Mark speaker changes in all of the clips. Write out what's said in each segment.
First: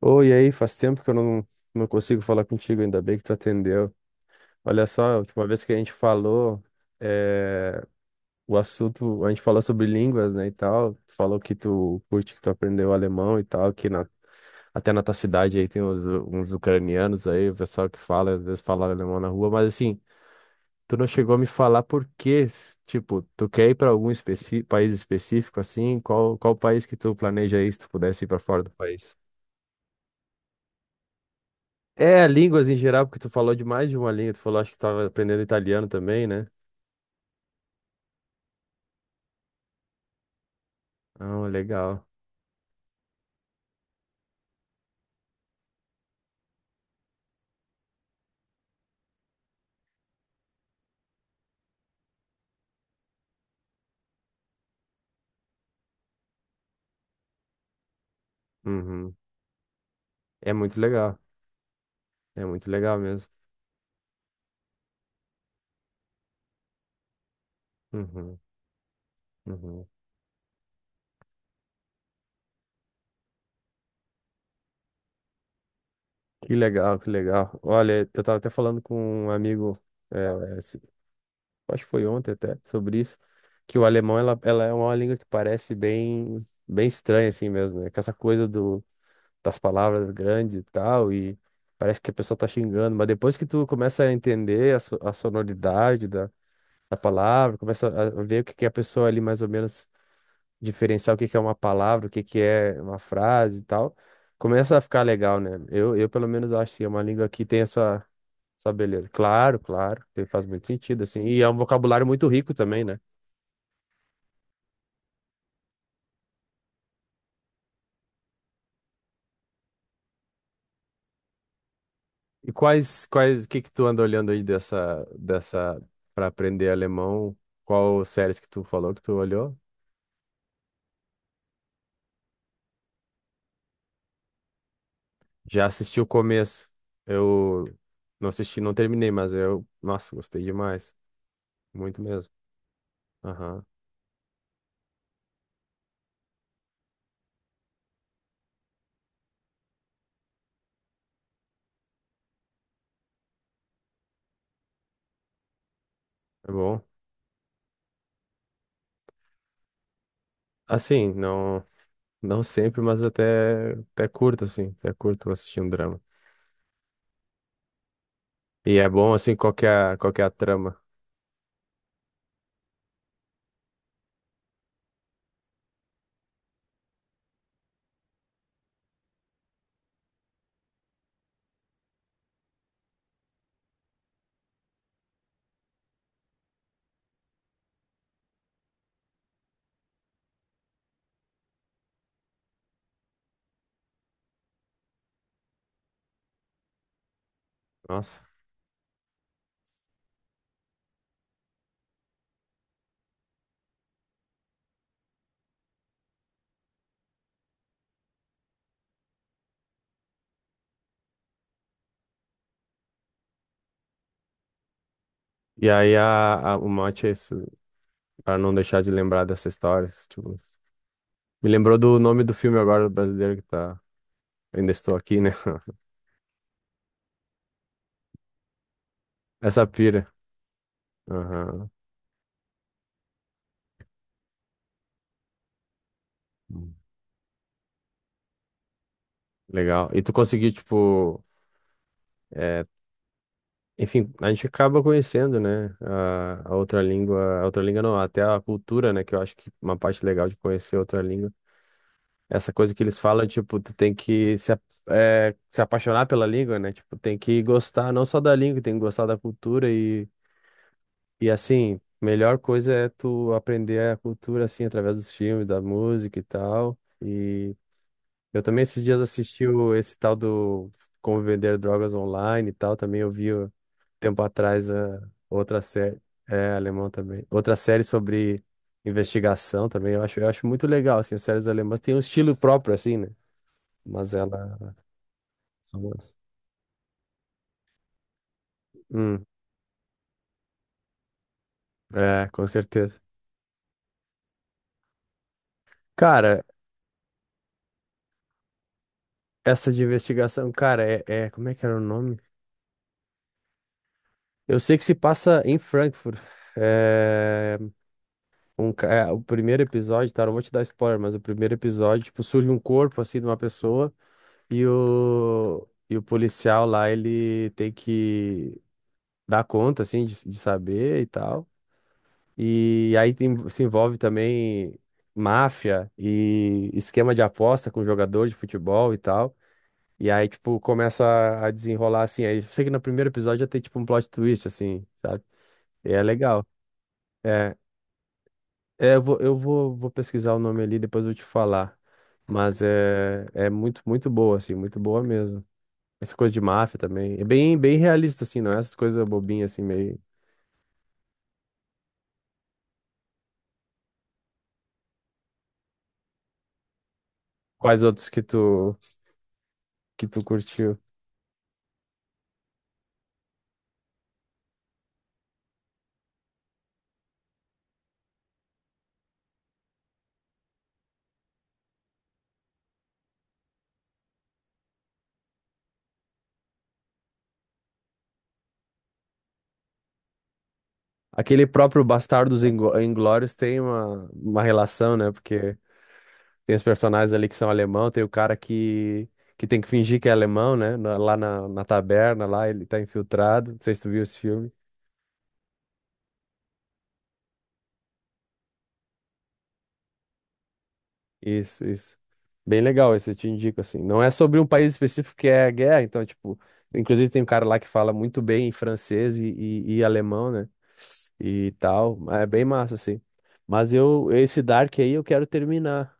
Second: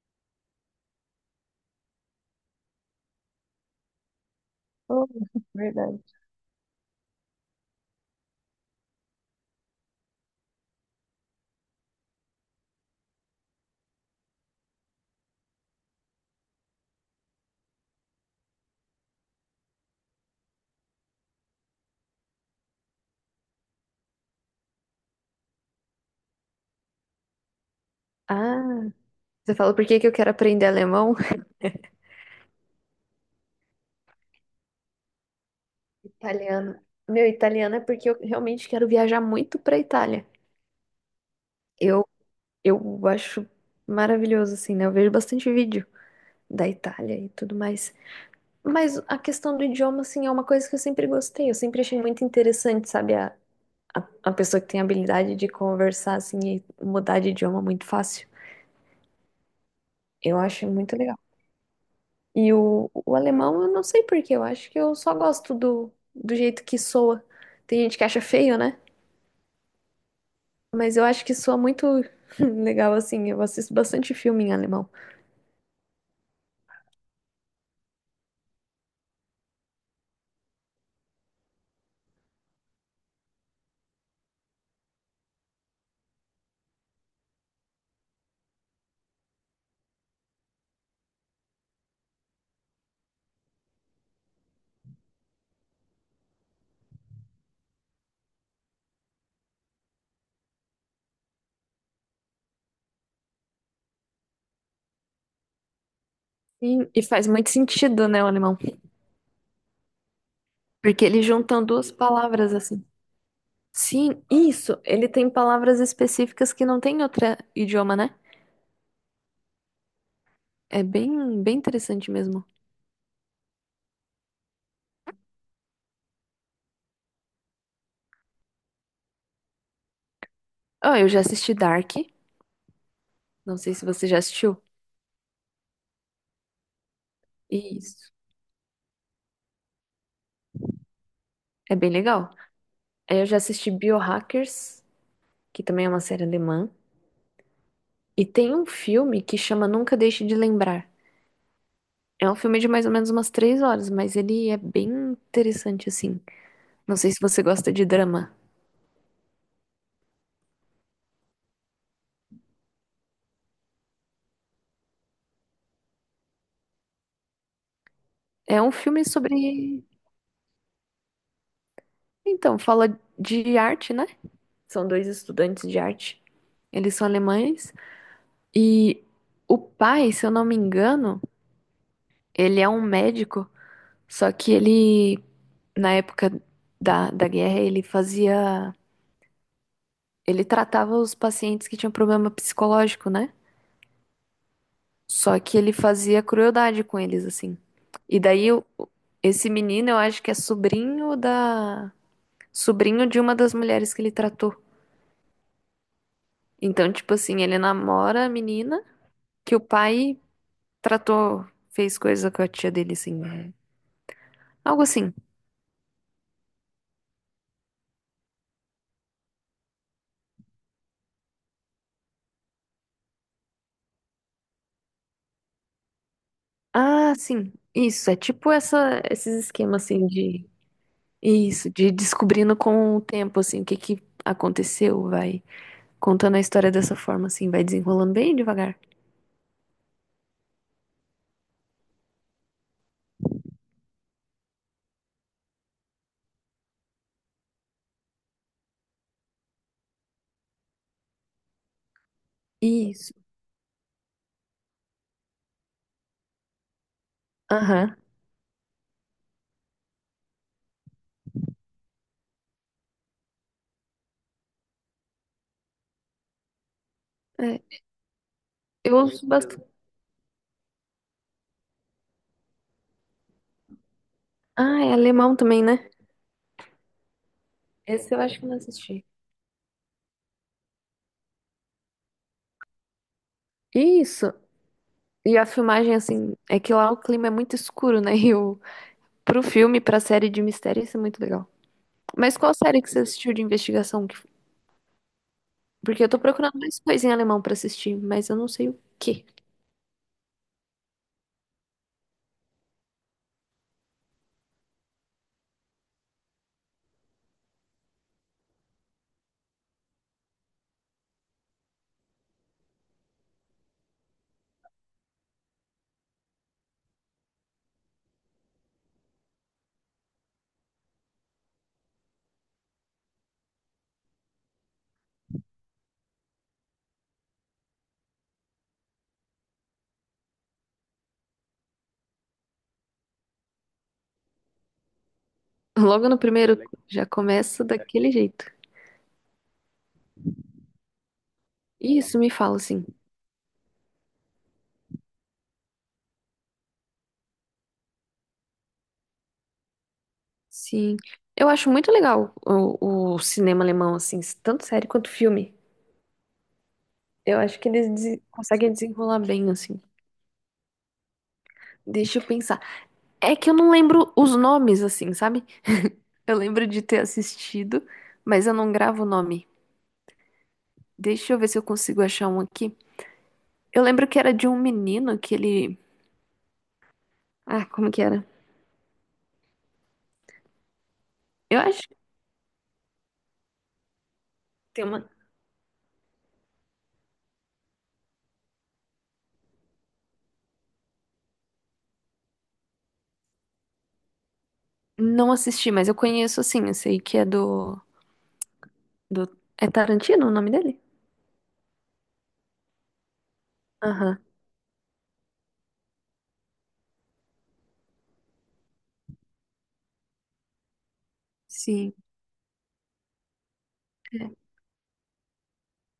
Speaker 1: Oi, e aí, faz tempo que eu não consigo falar contigo, ainda bem que tu atendeu. Olha só,
Speaker 2: Oh,
Speaker 1: a última vez que a gente
Speaker 2: verdade.
Speaker 1: falou, eh, o assunto, a gente falou sobre línguas, né, e tal, tu falou que tu curte, que tu aprendeu alemão e tal, até na tua cidade aí tem uns ucranianos aí, o pessoal que fala, às vezes fala alemão na rua, mas assim, tu não chegou a me falar por quê, tipo, tu quer ir para país específico, assim, qual país que tu planeja ir, se tu pudesse ir para fora
Speaker 2: Ah,
Speaker 1: do país?
Speaker 2: você falou por que que eu quero aprender alemão?
Speaker 1: É, línguas em geral, porque tu falou de mais de uma língua. Tu falou, acho que tava aprendendo italiano também, né?
Speaker 2: Italiano. Meu, italiano é porque eu realmente quero viajar muito pra Itália.
Speaker 1: Ah, legal.
Speaker 2: Eu, eu acho maravilhoso, assim, né? Eu vejo bastante vídeo da Itália e tudo mais. Mas a questão do idioma, assim, é uma coisa que eu sempre gostei. Eu sempre achei muito interessante, sabe? A pessoa que tem a habilidade de conversar, assim, e mudar de idioma muito fácil.
Speaker 1: Uhum.
Speaker 2: Eu
Speaker 1: É
Speaker 2: acho
Speaker 1: muito
Speaker 2: muito legal.
Speaker 1: legal. É
Speaker 2: E
Speaker 1: muito
Speaker 2: o,
Speaker 1: legal
Speaker 2: o
Speaker 1: mesmo.
Speaker 2: alemão, eu não sei por quê, eu acho que eu só gosto do jeito que soa. Tem gente que acha
Speaker 1: Uhum.
Speaker 2: feio, né?
Speaker 1: Uhum.
Speaker 2: Mas eu acho que soa muito legal, assim. Eu assisto bastante filme em alemão.
Speaker 1: Que legal, que legal. Olha, eu tava até falando com um amigo, é, esse- acho que foi ontem até, sobre isso, que o alemão, ela é uma língua que parece bem estranha, assim mesmo, né? Com essa coisa do, das palavras grandes e tal, e parece que a pessoa tá xingando, mas depois que tu começa a entender a sonoridade a palavra, começa a ver o que que é a pessoa ali mais ou menos diferenciar o que que é uma palavra, o que que é uma frase e tal. Começa a ficar legal, né? Eu pelo menos acho assim, é
Speaker 2: E,
Speaker 1: uma
Speaker 2: e faz
Speaker 1: língua que
Speaker 2: muito
Speaker 1: tem essa,
Speaker 2: sentido, né, o alemão?
Speaker 1: essa beleza. Claro, claro, faz muito sentido
Speaker 2: Porque
Speaker 1: assim.
Speaker 2: eles
Speaker 1: E é um
Speaker 2: juntam duas
Speaker 1: vocabulário muito rico
Speaker 2: palavras,
Speaker 1: também,
Speaker 2: assim.
Speaker 1: né?
Speaker 2: Sim, isso. Ele tem palavras específicas que não tem em outro idioma, né? É bem, bem interessante mesmo.
Speaker 1: E que tu anda olhando aí para aprender alemão? Qual séries que tu falou que tu olhou?
Speaker 2: Oh, eu já assisti Dark. Não sei se você já assistiu.
Speaker 1: Já assisti o começo. Eu
Speaker 2: Isso.
Speaker 1: não assisti, não terminei, mas eu, nossa, gostei demais.
Speaker 2: É bem
Speaker 1: Muito mesmo.
Speaker 2: legal. Aí eu já
Speaker 1: Aham,
Speaker 2: assisti Biohackers, que também é uma série alemã. E tem um filme que chama Nunca Deixe de Lembrar. É um filme de mais ou menos umas 3 horas, mas ele é bem interessante, assim.
Speaker 1: é bom.
Speaker 2: Não sei se você gosta de drama.
Speaker 1: Assim, não, não sempre, mas até curto, assim, até curto assistir um drama.
Speaker 2: É um
Speaker 1: E é
Speaker 2: filme
Speaker 1: bom, assim,
Speaker 2: sobre.
Speaker 1: qual que é a trama.
Speaker 2: Então, fala de arte, né? São dois estudantes de arte. Eles são alemães. E o pai, se eu não me engano, ele é um médico. Só que ele, na época da guerra, ele fazia. Ele tratava os pacientes que tinham problema psicológico, né? Só que ele fazia crueldade com eles, assim. E
Speaker 1: Nossa.
Speaker 2: daí, esse menino, eu acho que é sobrinho da... Sobrinho de uma das mulheres que ele tratou. Então, tipo assim, ele namora a menina que o pai tratou, fez coisa com a tia dele, assim. É. Algo assim.
Speaker 1: E aí o mote é isso, pra não deixar de lembrar dessa história. Tipo, me lembrou do nome do filme agora, brasileiro, que tá... Ainda estou aqui, né?
Speaker 2: Ah, sim. Isso, é tipo essa, esses
Speaker 1: Essa
Speaker 2: esquemas, assim,
Speaker 1: pira.
Speaker 2: de...
Speaker 1: Aham.
Speaker 2: Isso, de descobrindo com o tempo, assim, o que que aconteceu, vai contando a história
Speaker 1: Hum.
Speaker 2: dessa forma, assim, vai desenrolando bem devagar.
Speaker 1: Legal. E tu conseguiu, tipo... eh, enfim, a gente acaba conhecendo, né, a outra língua, a outra língua não, até a cultura, né, que eu acho que uma parte legal de conhecer outra língua. Essa coisa que eles
Speaker 2: Isso.
Speaker 1: falam, tipo, tu tem que se, a- é, se apaixonar pela língua, né, tipo, tem que gostar
Speaker 2: Aham.
Speaker 1: não só da língua, tem que gostar da cultura e assim, melhor coisa é tu aprender a cultura, assim, através dos filmes, da música e tal.
Speaker 2: É,
Speaker 1: Eu também esses
Speaker 2: eu
Speaker 1: dias
Speaker 2: ouço
Speaker 1: assisti
Speaker 2: bastante.
Speaker 1: o, esse tal do Como Vender Drogas Online e tal. Também eu vi ó, tempo atrás
Speaker 2: Ah, é
Speaker 1: a
Speaker 2: alemão
Speaker 1: outra
Speaker 2: também, né?
Speaker 1: série. É, alemão também. Outra série
Speaker 2: Esse eu acho
Speaker 1: sobre
Speaker 2: que eu não assisti.
Speaker 1: investigação também. Eu acho muito legal, assim, as séries alemãs têm um estilo próprio, assim, né? Mas
Speaker 2: Isso.
Speaker 1: ela
Speaker 2: E a
Speaker 1: são
Speaker 2: filmagem,
Speaker 1: boas.
Speaker 2: assim, é que lá o clima é muito escuro, né? E o...
Speaker 1: Hum,
Speaker 2: pro filme, pra série de mistério, isso é muito legal.
Speaker 1: é,
Speaker 2: Mas
Speaker 1: com
Speaker 2: qual série que
Speaker 1: certeza.
Speaker 2: você assistiu de investigação? Porque eu tô
Speaker 1: Cara,
Speaker 2: procurando mais coisa em alemão pra assistir, mas eu não sei o quê.
Speaker 1: essa de investigação, cara, como é que era o nome? Eu sei que se passa em Frankfurt. É, o primeiro episódio, tá? Não vou te dar spoiler, mas o primeiro episódio, tipo, surge um corpo, assim, de uma pessoa e o policial lá, ele tem que dar conta, assim, de saber e tal. E aí se envolve também máfia e esquema de aposta com jogador de futebol e tal. E aí, tipo, começa a desenrolar, assim. Aí eu sei que no primeiro episódio já tem, tipo, um plot twist, assim, sabe? E é
Speaker 2: Logo no
Speaker 1: legal.
Speaker 2: primeiro, já
Speaker 1: É.
Speaker 2: começa daquele jeito.
Speaker 1: É, vou pesquisar o nome ali, depois eu te falar.
Speaker 2: Isso, me fala,
Speaker 1: Mas
Speaker 2: assim.
Speaker 1: é, é muito, muito boa, assim, muito boa mesmo. Essa coisa de máfia também. É bem, bem realista, assim, não é essas coisas bobinhas, assim, meio.
Speaker 2: Sim. Eu acho muito legal o cinema alemão, assim, tanto série quanto filme. Eu acho que
Speaker 1: Quais
Speaker 2: eles
Speaker 1: outros
Speaker 2: conseguem desenrolar bem, assim.
Speaker 1: que tu curtiu?
Speaker 2: Deixa eu pensar. É que eu não lembro os nomes, assim, sabe? Eu lembro de ter assistido, mas eu não gravo o nome. Deixa eu ver se eu consigo achar um aqui. Eu lembro que era de um menino que ele. Ah, como que era?
Speaker 1: Aquele
Speaker 2: Eu acho
Speaker 1: próprio
Speaker 2: que
Speaker 1: Inglórios tem uma
Speaker 2: tem
Speaker 1: relação,
Speaker 2: uma.
Speaker 1: né? Porque tem os personagens ali que são alemão, tem que tem que fingir que é alemão, né? Lá na taberna, lá ele tá infiltrado. Não sei se tu viu esse filme.
Speaker 2: Não assisti, mas eu conheço, assim. Eu sei que é do. Do... É Tarantino o nome dele?
Speaker 1: Isso, isso. Bem legal, esse eu te indico, assim. Não é
Speaker 2: Aham.
Speaker 1: sobre um país específico que é a guerra, então, tipo, inclusive tem um cara lá que fala muito bem francês e alemão, né? E
Speaker 2: Sim.
Speaker 1: tal. É bem massa, assim. Mas eu,
Speaker 2: É.
Speaker 1: esse Dark aí eu quero terminar.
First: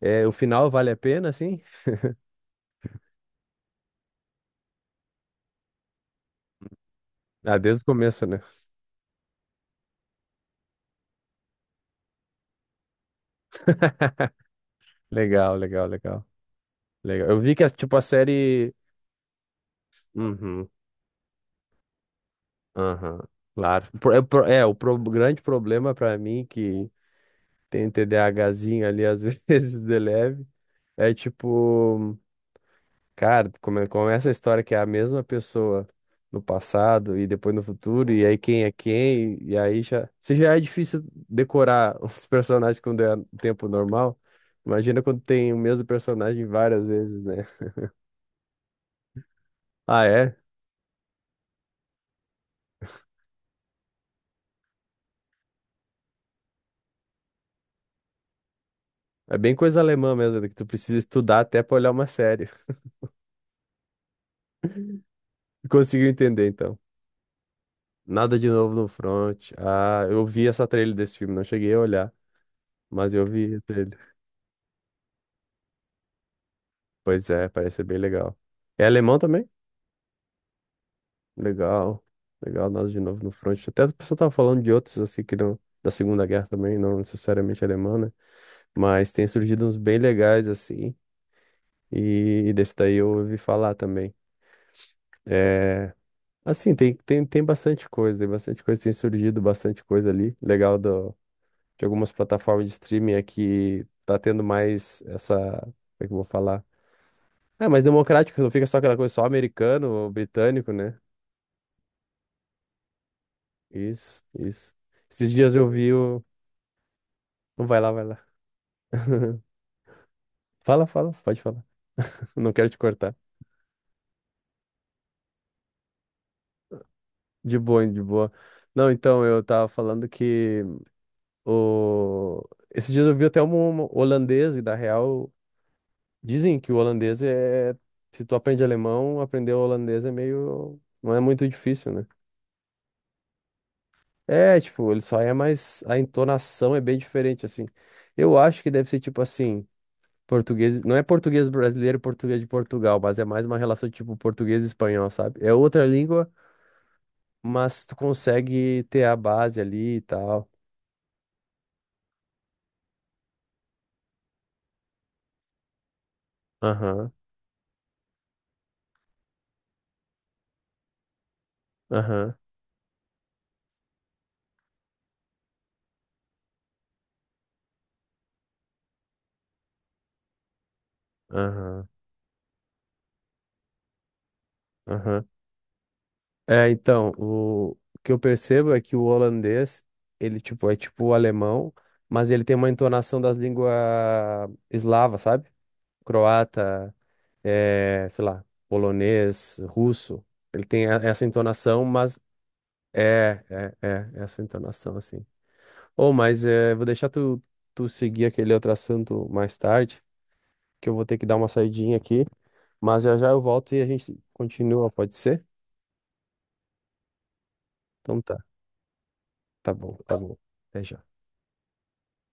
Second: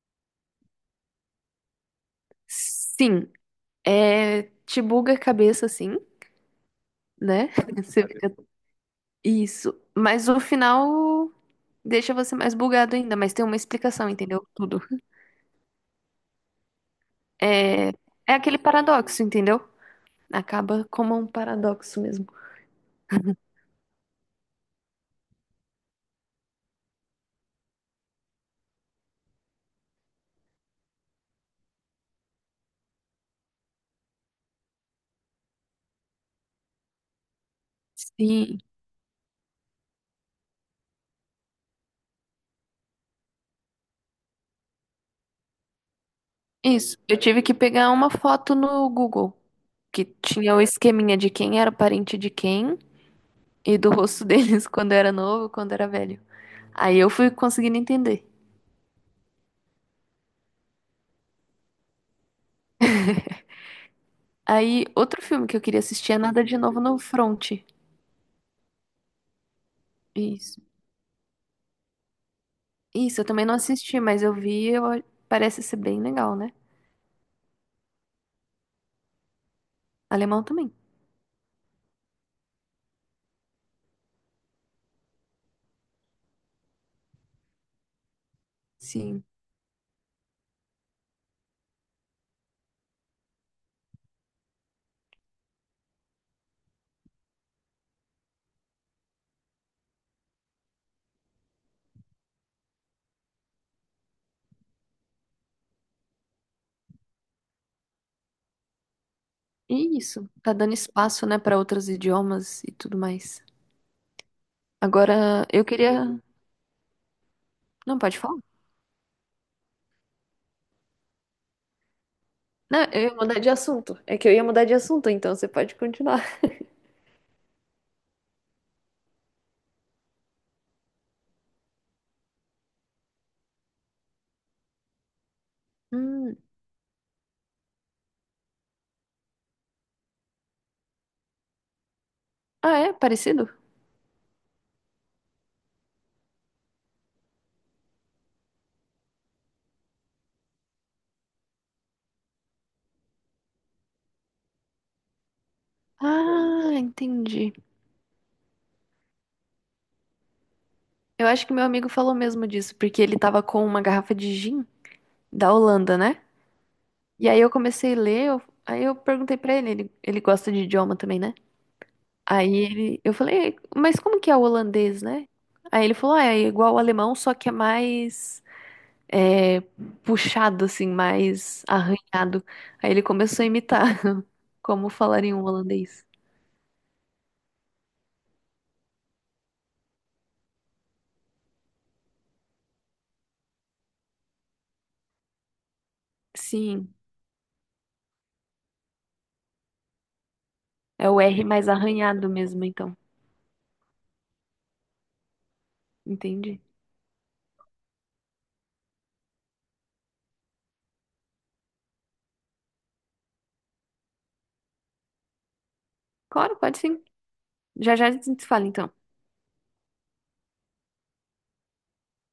Speaker 1: É, o final vale a pena, assim?
Speaker 2: Sim, é, te buga a cabeça, assim, né?
Speaker 1: Ah, desde o
Speaker 2: Você
Speaker 1: começo,
Speaker 2: fica...
Speaker 1: né?
Speaker 2: Isso. Mas o final deixa você mais bugado ainda, mas tem uma explicação, entendeu? Tudo.
Speaker 1: Legal, legal, legal. Legal. Eu vi que,
Speaker 2: É,
Speaker 1: tipo, a
Speaker 2: é aquele
Speaker 1: série.
Speaker 2: paradoxo, entendeu?
Speaker 1: Uhum,
Speaker 2: Acaba como um paradoxo mesmo.
Speaker 1: aham, claro. Grande problema pra mim que tem TDAHzinho ali, às vezes, de leve. É tipo, cara, começa a história que é a mesma pessoa no passado e depois no futuro, e aí
Speaker 2: Sim,
Speaker 1: quem é quem, e aí já. Se já é difícil decorar os personagens quando é tempo normal, imagina quando tem o mesmo personagem várias
Speaker 2: isso. Eu
Speaker 1: vezes,
Speaker 2: tive
Speaker 1: né?
Speaker 2: que pegar uma foto no Google,
Speaker 1: Ah,
Speaker 2: que
Speaker 1: é?
Speaker 2: tinha o esqueminha de quem era parente de quem e do rosto deles quando era novo, quando era velho. Aí eu fui conseguindo entender.
Speaker 1: É bem coisa alemã mesmo, né, que tu precisa estudar até pra olhar uma série.
Speaker 2: Aí, outro filme que eu queria
Speaker 1: Conseguiu
Speaker 2: assistir é Nada
Speaker 1: entender,
Speaker 2: de
Speaker 1: então.
Speaker 2: Novo no Front.
Speaker 1: Nada de novo no front. Ah, eu vi
Speaker 2: Isso.
Speaker 1: essa trailer desse filme, não cheguei a olhar, mas
Speaker 2: Isso, eu
Speaker 1: eu
Speaker 2: também não
Speaker 1: vi a trailer.
Speaker 2: assisti, mas parece ser bem legal, né?
Speaker 1: Pois é, parece ser bem legal. É alemão também?
Speaker 2: Alemão também.
Speaker 1: Legal, legal, nós de novo no front. Até a pessoa tava falando de outros assim que não, da Segunda Guerra também, não necessariamente alemã, né? Mas
Speaker 2: Sim.
Speaker 1: tem surgido uns bem legais assim, e desse daí eu ouvi falar também. É, assim, tem bastante coisa, tem bastante coisa, tem surgido bastante coisa ali. Legal do, de algumas plataformas de streaming aqui, tá tendo mais essa, como é que eu vou falar? É mais democrático, não fica só aquela coisa só americano
Speaker 2: E
Speaker 1: ou
Speaker 2: isso, tá
Speaker 1: britânico,
Speaker 2: dando
Speaker 1: né?
Speaker 2: espaço, né, para outros idiomas e tudo mais.
Speaker 1: Isso, isso. Esses
Speaker 2: Agora,
Speaker 1: dias
Speaker 2: eu
Speaker 1: eu vi
Speaker 2: queria.
Speaker 1: o. Não vai lá,
Speaker 2: Não,
Speaker 1: vai
Speaker 2: pode
Speaker 1: lá.
Speaker 2: falar?
Speaker 1: Fala, fala, pode falar. Não quero te
Speaker 2: Não, eu ia
Speaker 1: cortar.
Speaker 2: mudar de assunto. É que eu ia mudar de assunto, então você pode continuar.
Speaker 1: De boa, de boa. Não, então, eu tava falando que o... esses dias eu vi até um holandês, e da real,
Speaker 2: Hum.
Speaker 1: dizem que o holandês é. Se tu aprende alemão, aprender o holandês é meio. Não é muito difícil, né?
Speaker 2: Ah, é? Parecido?
Speaker 1: É, tipo, ele só é mais. A entonação é bem diferente, assim. Eu acho que deve ser tipo assim. Português, não é português brasileiro e português de Portugal, mas é mais uma relação tipo português e espanhol, sabe? É outra língua,
Speaker 2: Ah, entendi.
Speaker 1: mas tu consegue ter a base ali e tal.
Speaker 2: Eu acho que meu amigo falou mesmo disso, porque ele tava com uma garrafa de gin da Holanda, né?
Speaker 1: Aham,
Speaker 2: E aí eu comecei a ler, aí eu perguntei pra ele, ele gosta de idioma também, né?
Speaker 1: aham,
Speaker 2: Aí ele, eu falei, mas como que é o holandês, né? Aí ele falou, ah, é igual o alemão, só que é mais é, puxado, assim, mais
Speaker 1: aham,
Speaker 2: arranhado. Aí ele começou a imitar como
Speaker 1: aham.
Speaker 2: falaria um holandês.
Speaker 1: É, então, o que eu percebo é que o holandês, ele, tipo, é tipo o alemão, mas ele tem uma entonação das línguas eslavas, sabe? Croata,
Speaker 2: Sim,
Speaker 1: é, sei lá, polonês, russo.
Speaker 2: é o
Speaker 1: Essa
Speaker 2: R mais
Speaker 1: entonação, mas
Speaker 2: arranhado mesmo, então.
Speaker 1: é, é, é, é essa entonação, assim. Ou, mas
Speaker 2: Entendi.
Speaker 1: é, vou deixar tu seguir aquele outro assunto mais tarde, que eu vou ter que dar uma saidinha aqui. Mas já já eu volto e a gente continua, pode ser?
Speaker 2: Claro, pode sim. Já já a
Speaker 1: Então tá,
Speaker 2: gente se fala, então.
Speaker 1: tá bom, tá bom. Até já.